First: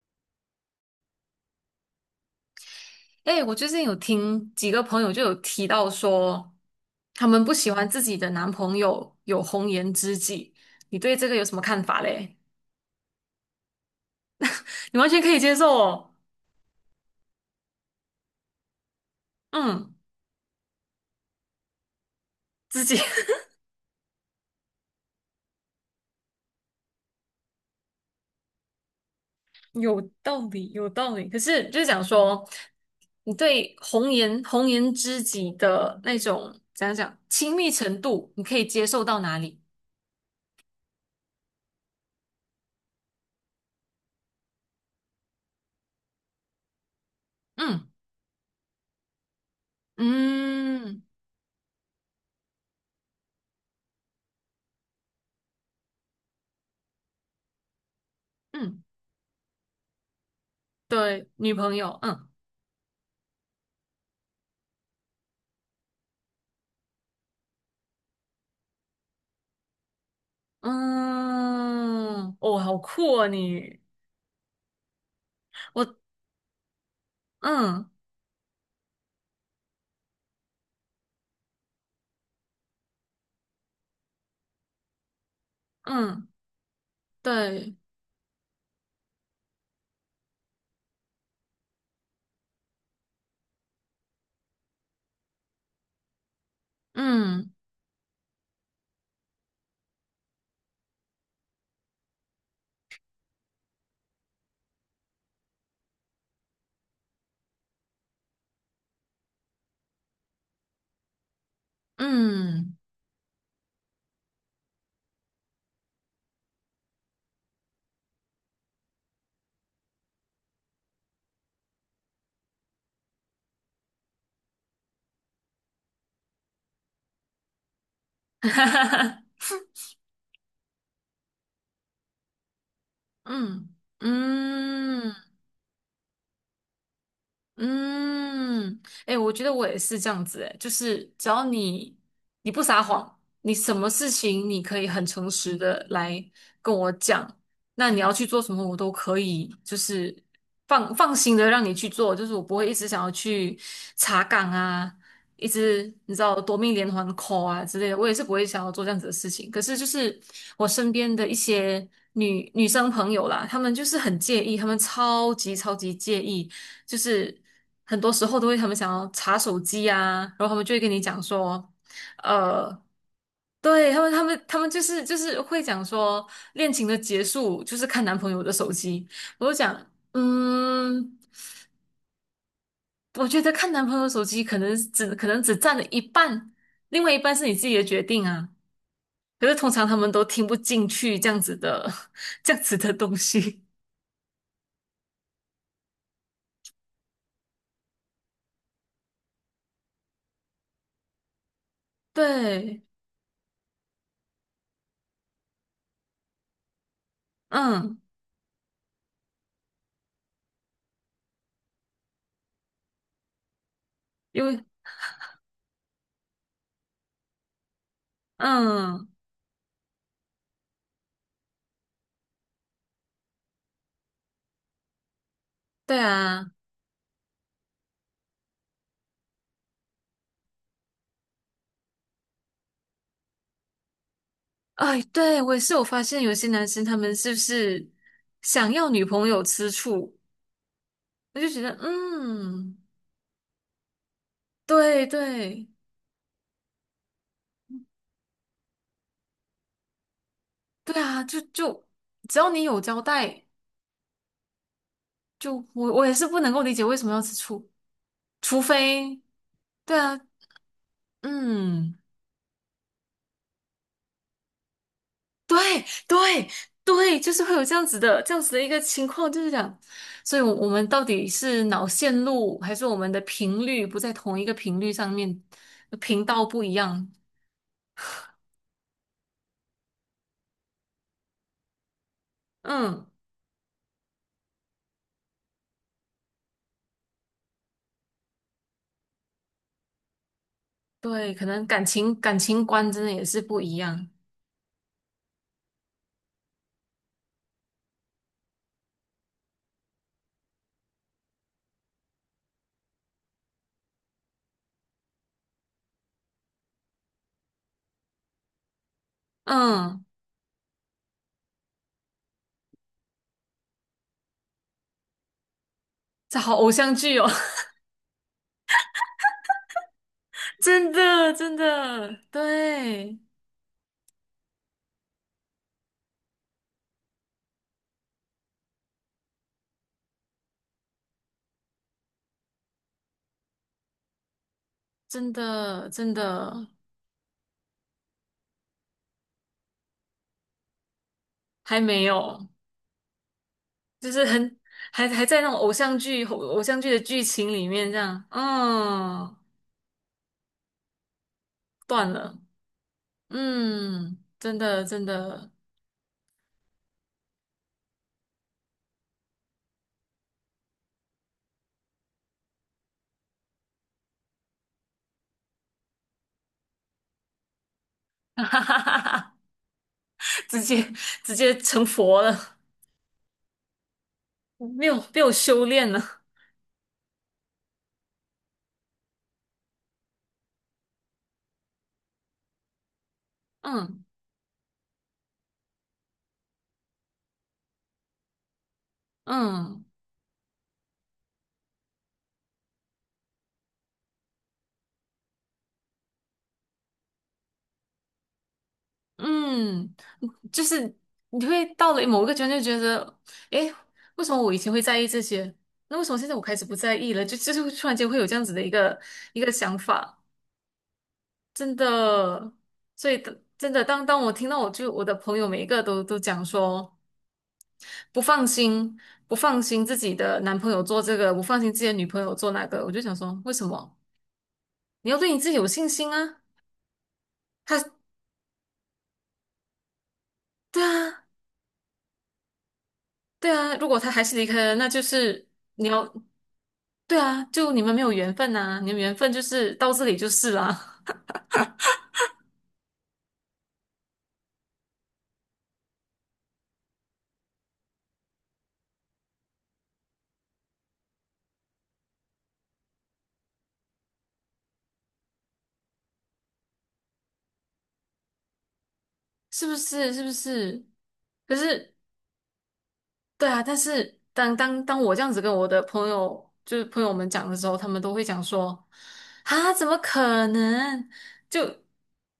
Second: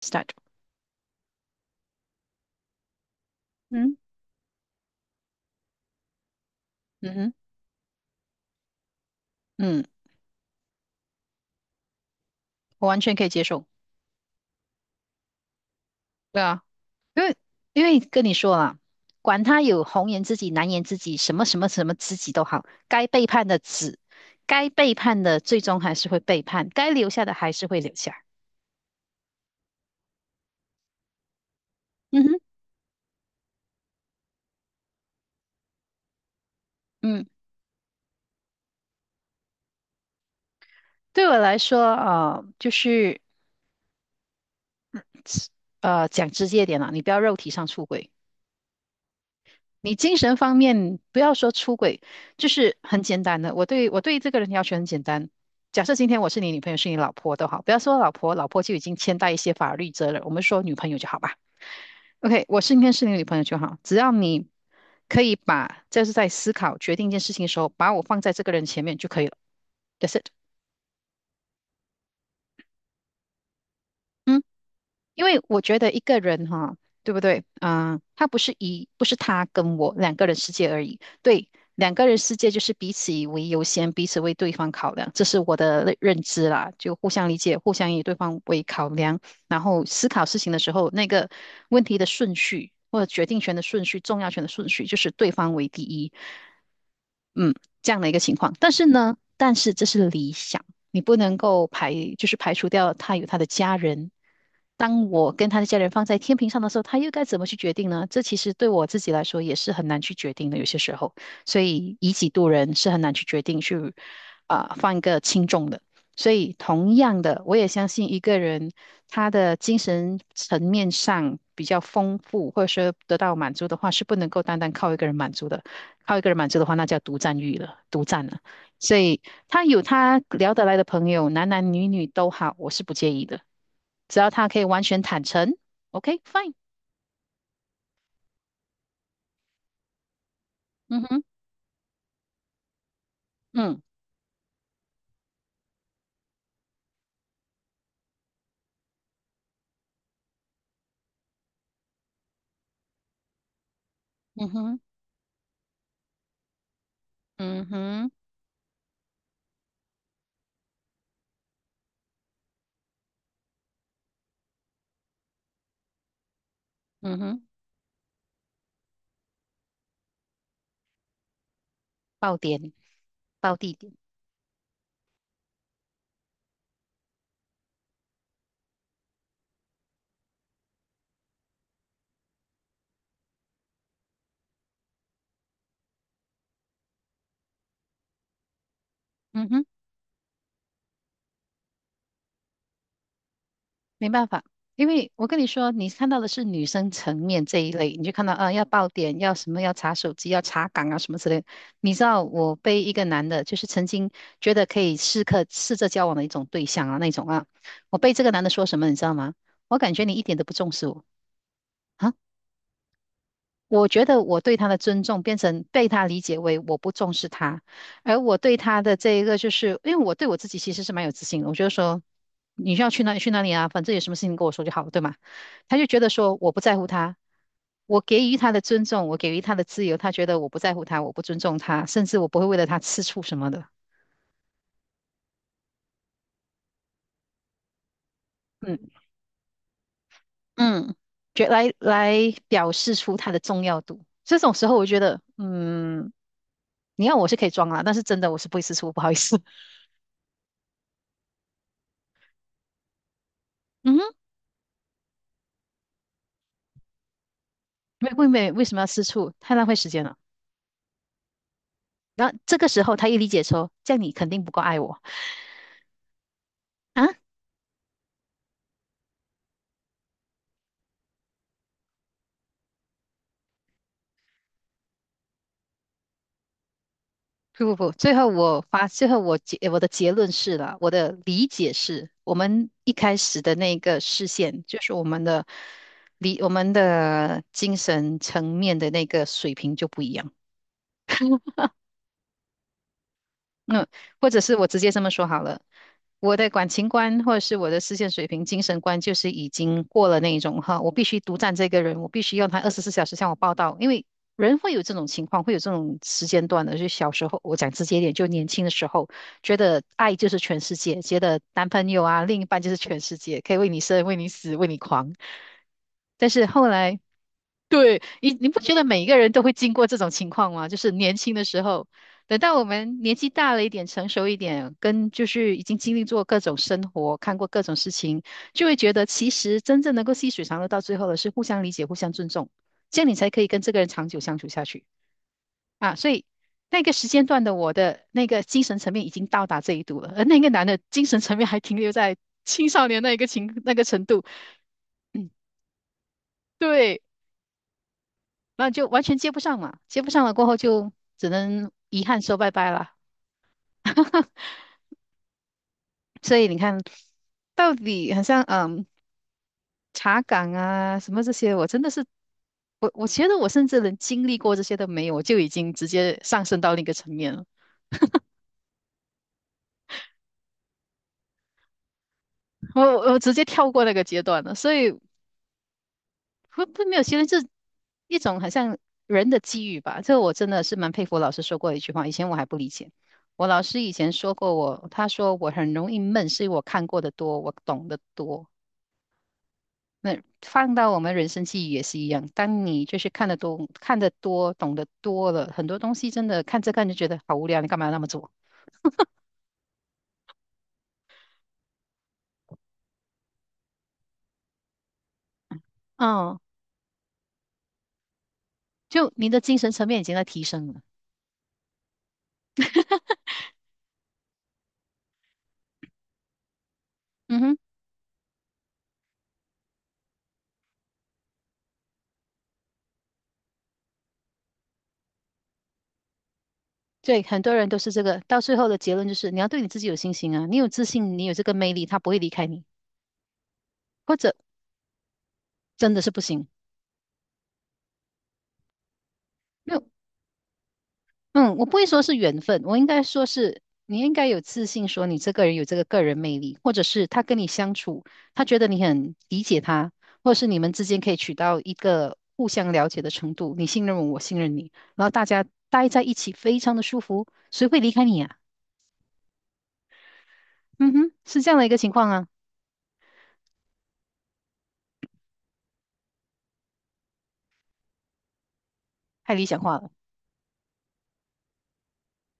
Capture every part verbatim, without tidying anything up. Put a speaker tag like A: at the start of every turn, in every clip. A: start，
B: 哎，我最近有
A: 嗯
B: 听几个朋友就有提到说，
A: 嗯
B: 他
A: 哼，
B: 们不喜欢自己的男朋友有红
A: 嗯，
B: 颜知己，你对这个有什么看法嘞？
A: 我完全可以接受。
B: 你完全可以接受哦，
A: 对啊，因为因为跟你说了，管他有
B: 嗯，
A: 红颜知己、蓝颜知己，什么什么什么知己都好，
B: 自己
A: 该背叛的子，该背叛的最终还是会背叛，该留下的还是会留下。
B: 有道理，有道理。可是就是讲
A: 嗯哼，
B: 说，你对红颜红颜知己的那种怎样讲
A: 嗯，
B: 亲密程度，你可以接受到哪里？
A: 对我来说，啊，就是呃，讲直接一点啦，你不要肉体上出
B: 嗯
A: 轨。你精神方面
B: 嗯
A: 不要说出轨，就是很简单的。我对我对这个人要求很简单。假设今天我是你女朋友，是你老婆都好，不要说老婆，老婆就已
B: 嗯，
A: 经牵带一些法律责任，我们说女朋友就好
B: 对，
A: 吧。
B: 女朋友，嗯
A: OK,我是今天是你女朋友就好，只要你可以把就是在思考决定一件事情的时候，把我放在这个人前面就可以了。That's it。
B: 嗯，哦，好酷啊你。
A: 嗯。因为我觉得
B: 我
A: 一个人哈，对不对？
B: 嗯
A: 嗯、他不是一，不是他跟我两个人世界而已。对，两个人世界就是彼此以为优先，彼此为对方考量，这是我的认认
B: 嗯，
A: 知啦。就互相理解，互
B: 对，
A: 相以对方为考量，然后思考事情的时候，那个问题的顺序或者决定权的顺序、重要权的顺序，就是对方为第一。
B: 嗯
A: 嗯，这样的一个情况。但是呢，但是这是理想，你不能够排，就是排除掉他有他的家人。当我跟他的家人放在天平上的时候，他又该怎么去决定呢？这其实对我自己来说也是很难去决定的，有些时候，所以以己度人
B: 嗯，
A: 是很难去决定去啊、放一个轻重的。所以同样的，我也相信一个人他的精神层面上比较丰富，或者说得到满足的话，是不能够单单靠一个人满足的。靠一个人满足的话，那叫独占欲了，独占了。
B: 哈哈
A: 所以
B: 哈
A: 他有他聊得来的朋友，男男女女都好，我是不介意的，
B: 嗯
A: 只要他可以完全
B: 嗯。
A: 坦诚，OK fine。
B: 嗯，哎、我觉得我也是这样子、哎，就
A: 嗯
B: 是
A: 哼，
B: 只要你你不撒谎，你什
A: 嗯
B: 么事情你可以很诚实的来跟我讲，那你要去做什么，我都可以，就是放放心的让你去做，就是我不会一直想要去查
A: 嗯
B: 岗
A: 哼，
B: 啊，一直你知道夺命连环 call
A: 嗯
B: 啊之类的，我
A: 哼，
B: 也是不会想要做这样子的事情。可是就是我身边的一些女女生朋友啦，她们就是很介意，她们超级超级介意。就
A: 嗯
B: 是
A: 哼，
B: 很多时候都会他们想要查手机啊，然后他们就会跟你讲说，
A: 爆点，
B: 呃，
A: 爆地
B: 对，
A: 点，
B: 他们他们他们就是就是会讲说恋情的结束就是看男朋友的手机，我就讲，嗯，我觉得看男朋友手机可能只可能只占了一半，另外一半是你自己的决定啊。可
A: 嗯
B: 是
A: 哼。
B: 通常他们都听不进去这样子的 这样子的东西，
A: 没办法，因为我跟你说，你看到的是女生层面这一类，你就看到啊，要爆点，要什么，要查手机，要查岗啊，什么之类的你知 道，我被
B: 对，
A: 一个男的，就是曾经觉得可以试客试着交往的一种对象啊，那种啊，我
B: 嗯，
A: 被这个男的说什么，你知道吗？我感觉你一点都不重视我啊，我觉得我
B: 因
A: 对
B: 为
A: 他的尊重变成被他理解为我不重视他，而我对他的
B: 嗯，
A: 这一个就是，因为我对我自己其实是蛮有自信的，我觉得说你需要去哪里去哪里啊，反正有什么事情跟我说就好，了，对吗？他就
B: 对
A: 觉得说我
B: 啊。
A: 不在乎他，我给予他的尊重，我给予他的自由，他觉得我不在乎他，我不尊重他，甚至我不会为了他吃醋什么的。
B: 哎，对，我也是有发现，有些男生他们是不是想
A: 嗯，
B: 要女朋友吃醋？
A: 嗯，
B: 我
A: 觉
B: 就觉
A: 来
B: 得，
A: 来表
B: 嗯，
A: 示出他的重要度。这种时候，我觉
B: 对
A: 得，
B: 对
A: 嗯，你要我是可以装啦，但是真的我是不会吃醋，不好意思。
B: 对啊，就就只要你有交代，
A: 嗯哼。
B: 就我我也是不能够理解为什么要吃醋，
A: 为为为
B: 除
A: 为什么要吃
B: 非
A: 醋？太浪费时
B: 对
A: 间了。
B: 啊，嗯，
A: 这个时候他一理解说，这样你肯定不够爱我
B: 对对
A: 啊！
B: 对，就是会有这样子的这样子的一个情况，就是讲，所以我我们到底是脑线路还是我们的频率不在同一个频率上面，频道不一样？
A: 不不不，最后我发，最后我结我的结论是了，我的理解是，我们一
B: 嗯。
A: 开始的那个视线，就是我们的理，我们的精神层面的那个水平就不一样。
B: 对，可能感情感情观真的也是不一
A: 那
B: 样。
A: 或者是我直接这么说好了，我的感情观或者是我的视线水平、精神观，就是已经过了那一种哈，我必须独占这个人，我必须要他二十四小时向我报到，因为人会有这种情况，会有这种时间段的。就小时候，我讲直接一点，就年轻的时候，觉得
B: 嗯，
A: 爱就是全世界，觉得男朋友啊、另一半就是全世界，可以为你生、为你死、为你狂。但
B: 这
A: 是
B: 好
A: 后
B: 偶像
A: 来
B: 剧哦，
A: 你你不觉得每一个人都会经过这种情况 吗？就是
B: 真
A: 年
B: 的
A: 轻的
B: 真
A: 时候，
B: 的，
A: 等到我们年
B: 对，
A: 纪大了一点、成熟一点，跟就是已经经历过各种生活、看过各种事情，就会觉得其实真正能够细水长流到最后的是互相理解、互相尊重，这样你才可以跟这个人长久相处下去
B: 真的
A: 啊。所
B: 真
A: 以
B: 的
A: 那个时间段的我的那个精神层面已经到达这一度了，而那个男的精神层面还停
B: 还
A: 留
B: 没
A: 在
B: 有，
A: 青少年那一个情那个程
B: 就
A: 度，
B: 是很还还
A: 嗯，
B: 在那种偶像剧偶偶像剧的
A: 对。
B: 剧情里面这样，
A: 那就完全接
B: 嗯，
A: 不上嘛，接不上了过后就只能遗
B: 断
A: 憾说
B: 了，
A: 拜拜了。
B: 嗯，真的真的，
A: 所以你看，到底好像嗯查岗啊什么这些，我真的是我我觉得我甚至连经历过这些都没有，我就已经直接上升到另一个层面了，
B: 哈哈哈哈，直接直接成佛了，
A: 我我直接跳过那个阶段了。所
B: 没
A: 以
B: 有被有修炼了，
A: 不不没有，其实这一种好像人的机遇吧，这我真的是蛮佩服。老师说过一句话，以前我还不理解。我老师以
B: 嗯
A: 前说过我，他说我很容易闷，是因为我看过的多，我懂得多。
B: 嗯。
A: 那放到我们人生记忆也是一样，当你就是看得多、看得多、懂得多了，很多东西真的看着看着觉得好无聊，你干嘛要那么做？
B: 嗯，就是你会到了某一个阶段就觉得，诶，为什么我以前会在意这些？那为什么现在
A: 嗯，
B: 我开始不在意了？就就是会突然间会有这样子的一个
A: 就你的
B: 一个
A: 精神
B: 想
A: 层面已经
B: 法，
A: 在提升了。
B: 真的。所以真的，当当我听到我就我的朋友每一个都都讲说
A: 嗯哼，
B: 不放心，不放心自己的男朋友做这个，不放心自己的女朋友做那个，我就想说，为什么？你要对你自己有信心啊！
A: 对，很多人都是这
B: 他
A: 个，到最后的结论就是你要对你自己有信心啊，你有
B: 对
A: 自信，你
B: 啊，
A: 有这个魅力，他不会离开你，
B: 对啊，如果他
A: 或
B: 还
A: 者
B: 是离开了，那就是你
A: 真的是
B: 要。
A: 不行。
B: 对啊，就你们没有缘分呐、你们缘分就
A: 没
B: 是
A: 有。
B: 到这里就是啦，
A: 嗯，我不会说是缘分，我应该说是你应该有自信，说你这个人有这个个人魅力，或者是他跟你相处，他觉得你很理解他，或者是你们之间可以取到一个互相了解的程度，你信任我，我信任你，然后大家待在一起非常的舒服，谁会离开你啊？
B: 是不是？是不是？
A: 嗯哼，是这
B: 可
A: 样的一个情
B: 是，
A: 况啊，
B: 对啊，但是当当当我这样子跟我的朋友，就是朋友们讲的时候，他们都会讲说，
A: 太理想
B: 啊，
A: 化
B: 怎
A: 了。
B: 么可能？就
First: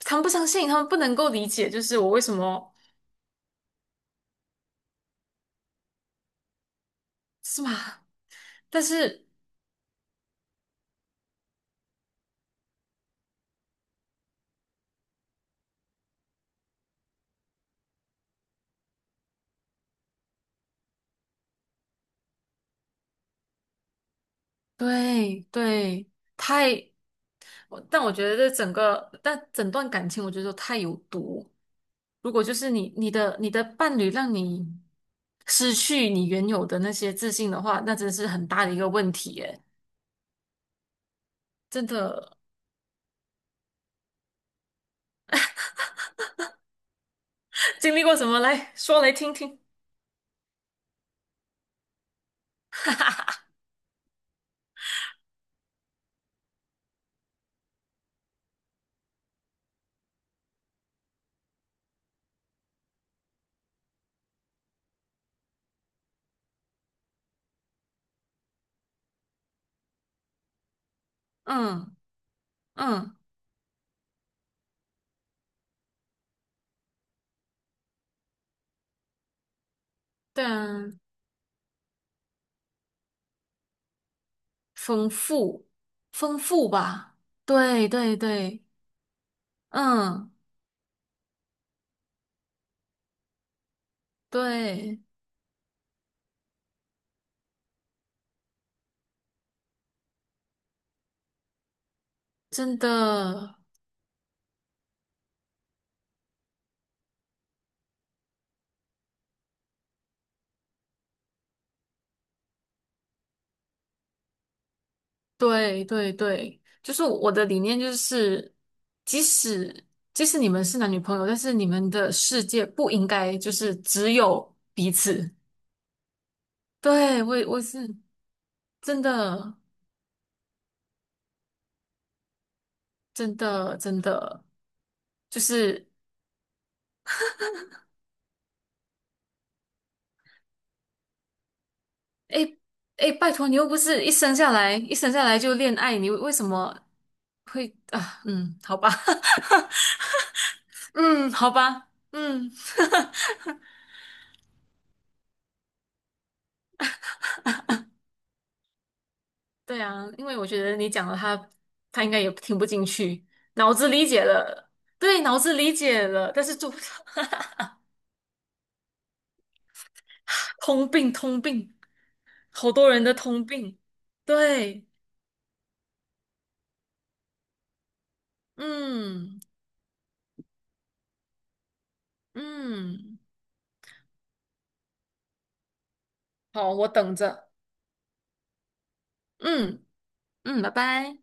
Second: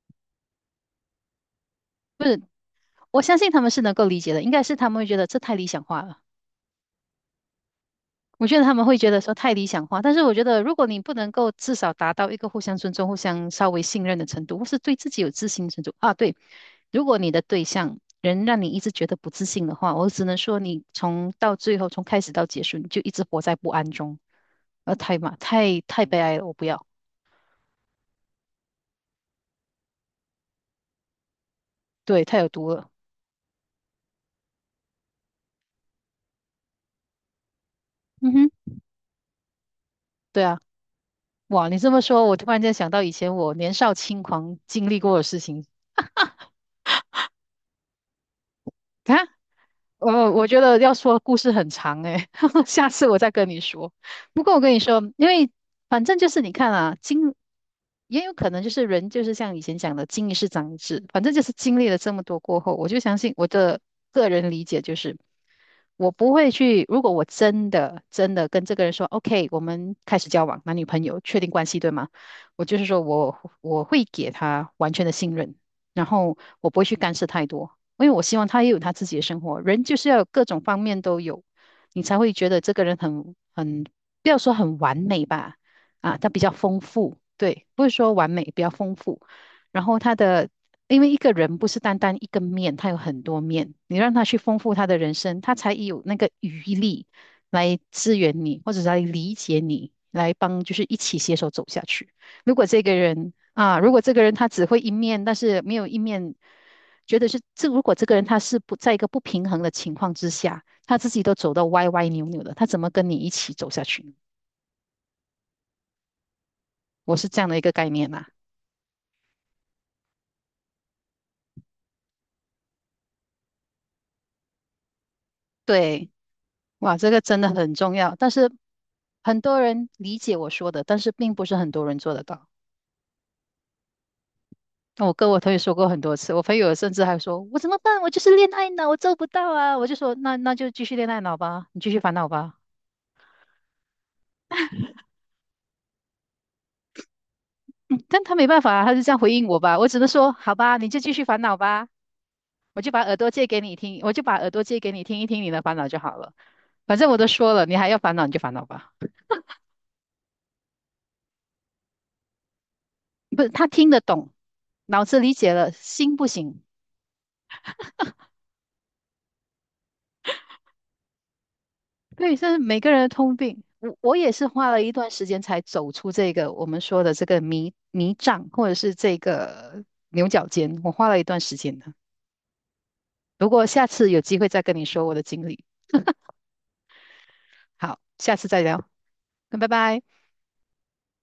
B: 他们不相信，他们不能够理解，就是我为什么
A: 我相信他们是能够理解的，应该是他们会觉得这太理想化了。
B: 是吗？
A: 我觉得他
B: 但
A: 们会觉得
B: 是，
A: 说太理想化，但是我觉得如果你不能够至少达到一个互相尊重、互相稍微信任的程度，或是对自己有自信的程度啊，对，如果你的对象人让你一直觉得不自信的话，我只能说你从到最后，从开始到结束，你就一直活在不安中，呃，太嘛，
B: 对
A: 太太
B: 对，
A: 悲哀了，我不
B: 太，
A: 要，
B: 我但我觉得这整个，但整段感情，我觉得都太有毒。
A: 对，
B: 如
A: 太
B: 果
A: 有
B: 就
A: 毒
B: 是
A: 了，
B: 你你的你的伴侣让你失去你原有的那些自信的话，那真是
A: 嗯
B: 很
A: 哼，
B: 大的一个问题耶！
A: 对啊，哇，你
B: 真
A: 这么说，我
B: 的
A: 突然间想到以前我年少轻狂经历过的事情
B: 经历过什么来说
A: 啊，
B: 来听 听。
A: 呃，我觉得要说故事很长诶、下次我再跟你说。不过我跟你说，因为反正就是你看啊，经也有可能就是人就是像以前讲的"经一事长一智"，反正就是经历了这么多过后，我就相信我的个人理解就是，我不会去，如果我真的真的跟这个人说 "OK,我们开始交往，男女朋友，确定关系，对
B: 嗯
A: 吗？"我就是说
B: 嗯，
A: 我我会给他完全的信任，然后我不会去干涉太多。因为我希望他也有他自己的生活。人就是要有各
B: 对
A: 种方
B: 啊，
A: 面都有，你才会觉得这个人很很，不要说很完
B: 丰
A: 美吧，
B: 富
A: 啊，他
B: 丰
A: 比较
B: 富
A: 丰富，
B: 吧，
A: 对，不
B: 对
A: 是说
B: 对
A: 完美，比
B: 对，
A: 较丰富。然后他
B: 嗯
A: 的，因为一个人不是单单一个面，他有很多面，你让他去丰富他的
B: 对，
A: 人生，他才有那个余力来支援你，或者是来理解你，来帮，就是一起携手走下去。如果
B: 真
A: 这个人
B: 的。
A: 啊，如果这个人他只会一面，但是没有一面。觉得是这如果这个人他是不在一个不平衡的情况之下，他自己都走到歪歪扭扭的，他怎么跟你一起走下去
B: 对对对，就是
A: 我是
B: 我
A: 这
B: 的
A: 样的
B: 理
A: 一个
B: 念
A: 概
B: 就
A: 念啦、啊
B: 是，即使即使你们是男女朋友，但是你们的世界不应该就是只有彼此。
A: 对，哇，这个
B: 对，我
A: 真
B: 也
A: 的
B: 我
A: 很重
B: 是
A: 要，但是
B: 真
A: 很
B: 的
A: 多人理解我说的，但是并不是很多人做得到。
B: 真的真的，
A: 那我跟我
B: 就
A: 朋友说过
B: 是
A: 很多次，我朋友甚至还说："我怎么办？我就是恋爱脑，我做不到啊！"我就说："那那就继续恋爱脑吧，你继续烦恼吧。
B: 诶诶，拜托你又不是一生下来一生下来就恋爱，你为什么会 啊？
A: 但他没
B: 嗯，
A: 办法
B: 好
A: 啊，
B: 吧，
A: 他就这样回应我吧。我只能说："好吧，你 就继续
B: 嗯，
A: 烦
B: 好
A: 恼吧。"
B: 吧，嗯。
A: 我就把耳朵借给你听，我就把耳朵借给你听一听你的烦恼就好了。反正我都说了，你还要烦恼你就烦恼吧。
B: 对啊，因为我觉得你讲了他，他应该也听不进去，
A: 不是，他
B: 脑子
A: 听得
B: 理解
A: 懂，
B: 了，
A: 脑子
B: 对，
A: 理
B: 脑
A: 解
B: 子
A: 了，
B: 理解
A: 心不
B: 了，但是
A: 行。
B: 就 通病，通病，
A: 对，这是
B: 好
A: 每
B: 多
A: 个人
B: 人
A: 的
B: 的
A: 通
B: 通
A: 病。
B: 病，
A: 我我也是花了
B: 对，
A: 一段时间才走出这个我们说的这个迷迷障，或者是这
B: 嗯
A: 个牛角尖，我花了一段时间的。
B: 嗯，
A: 不过下次有机会再跟你说我的经历。
B: 好，我等着，
A: 好，下次再聊，那拜
B: 嗯
A: 拜。
B: 嗯，拜拜。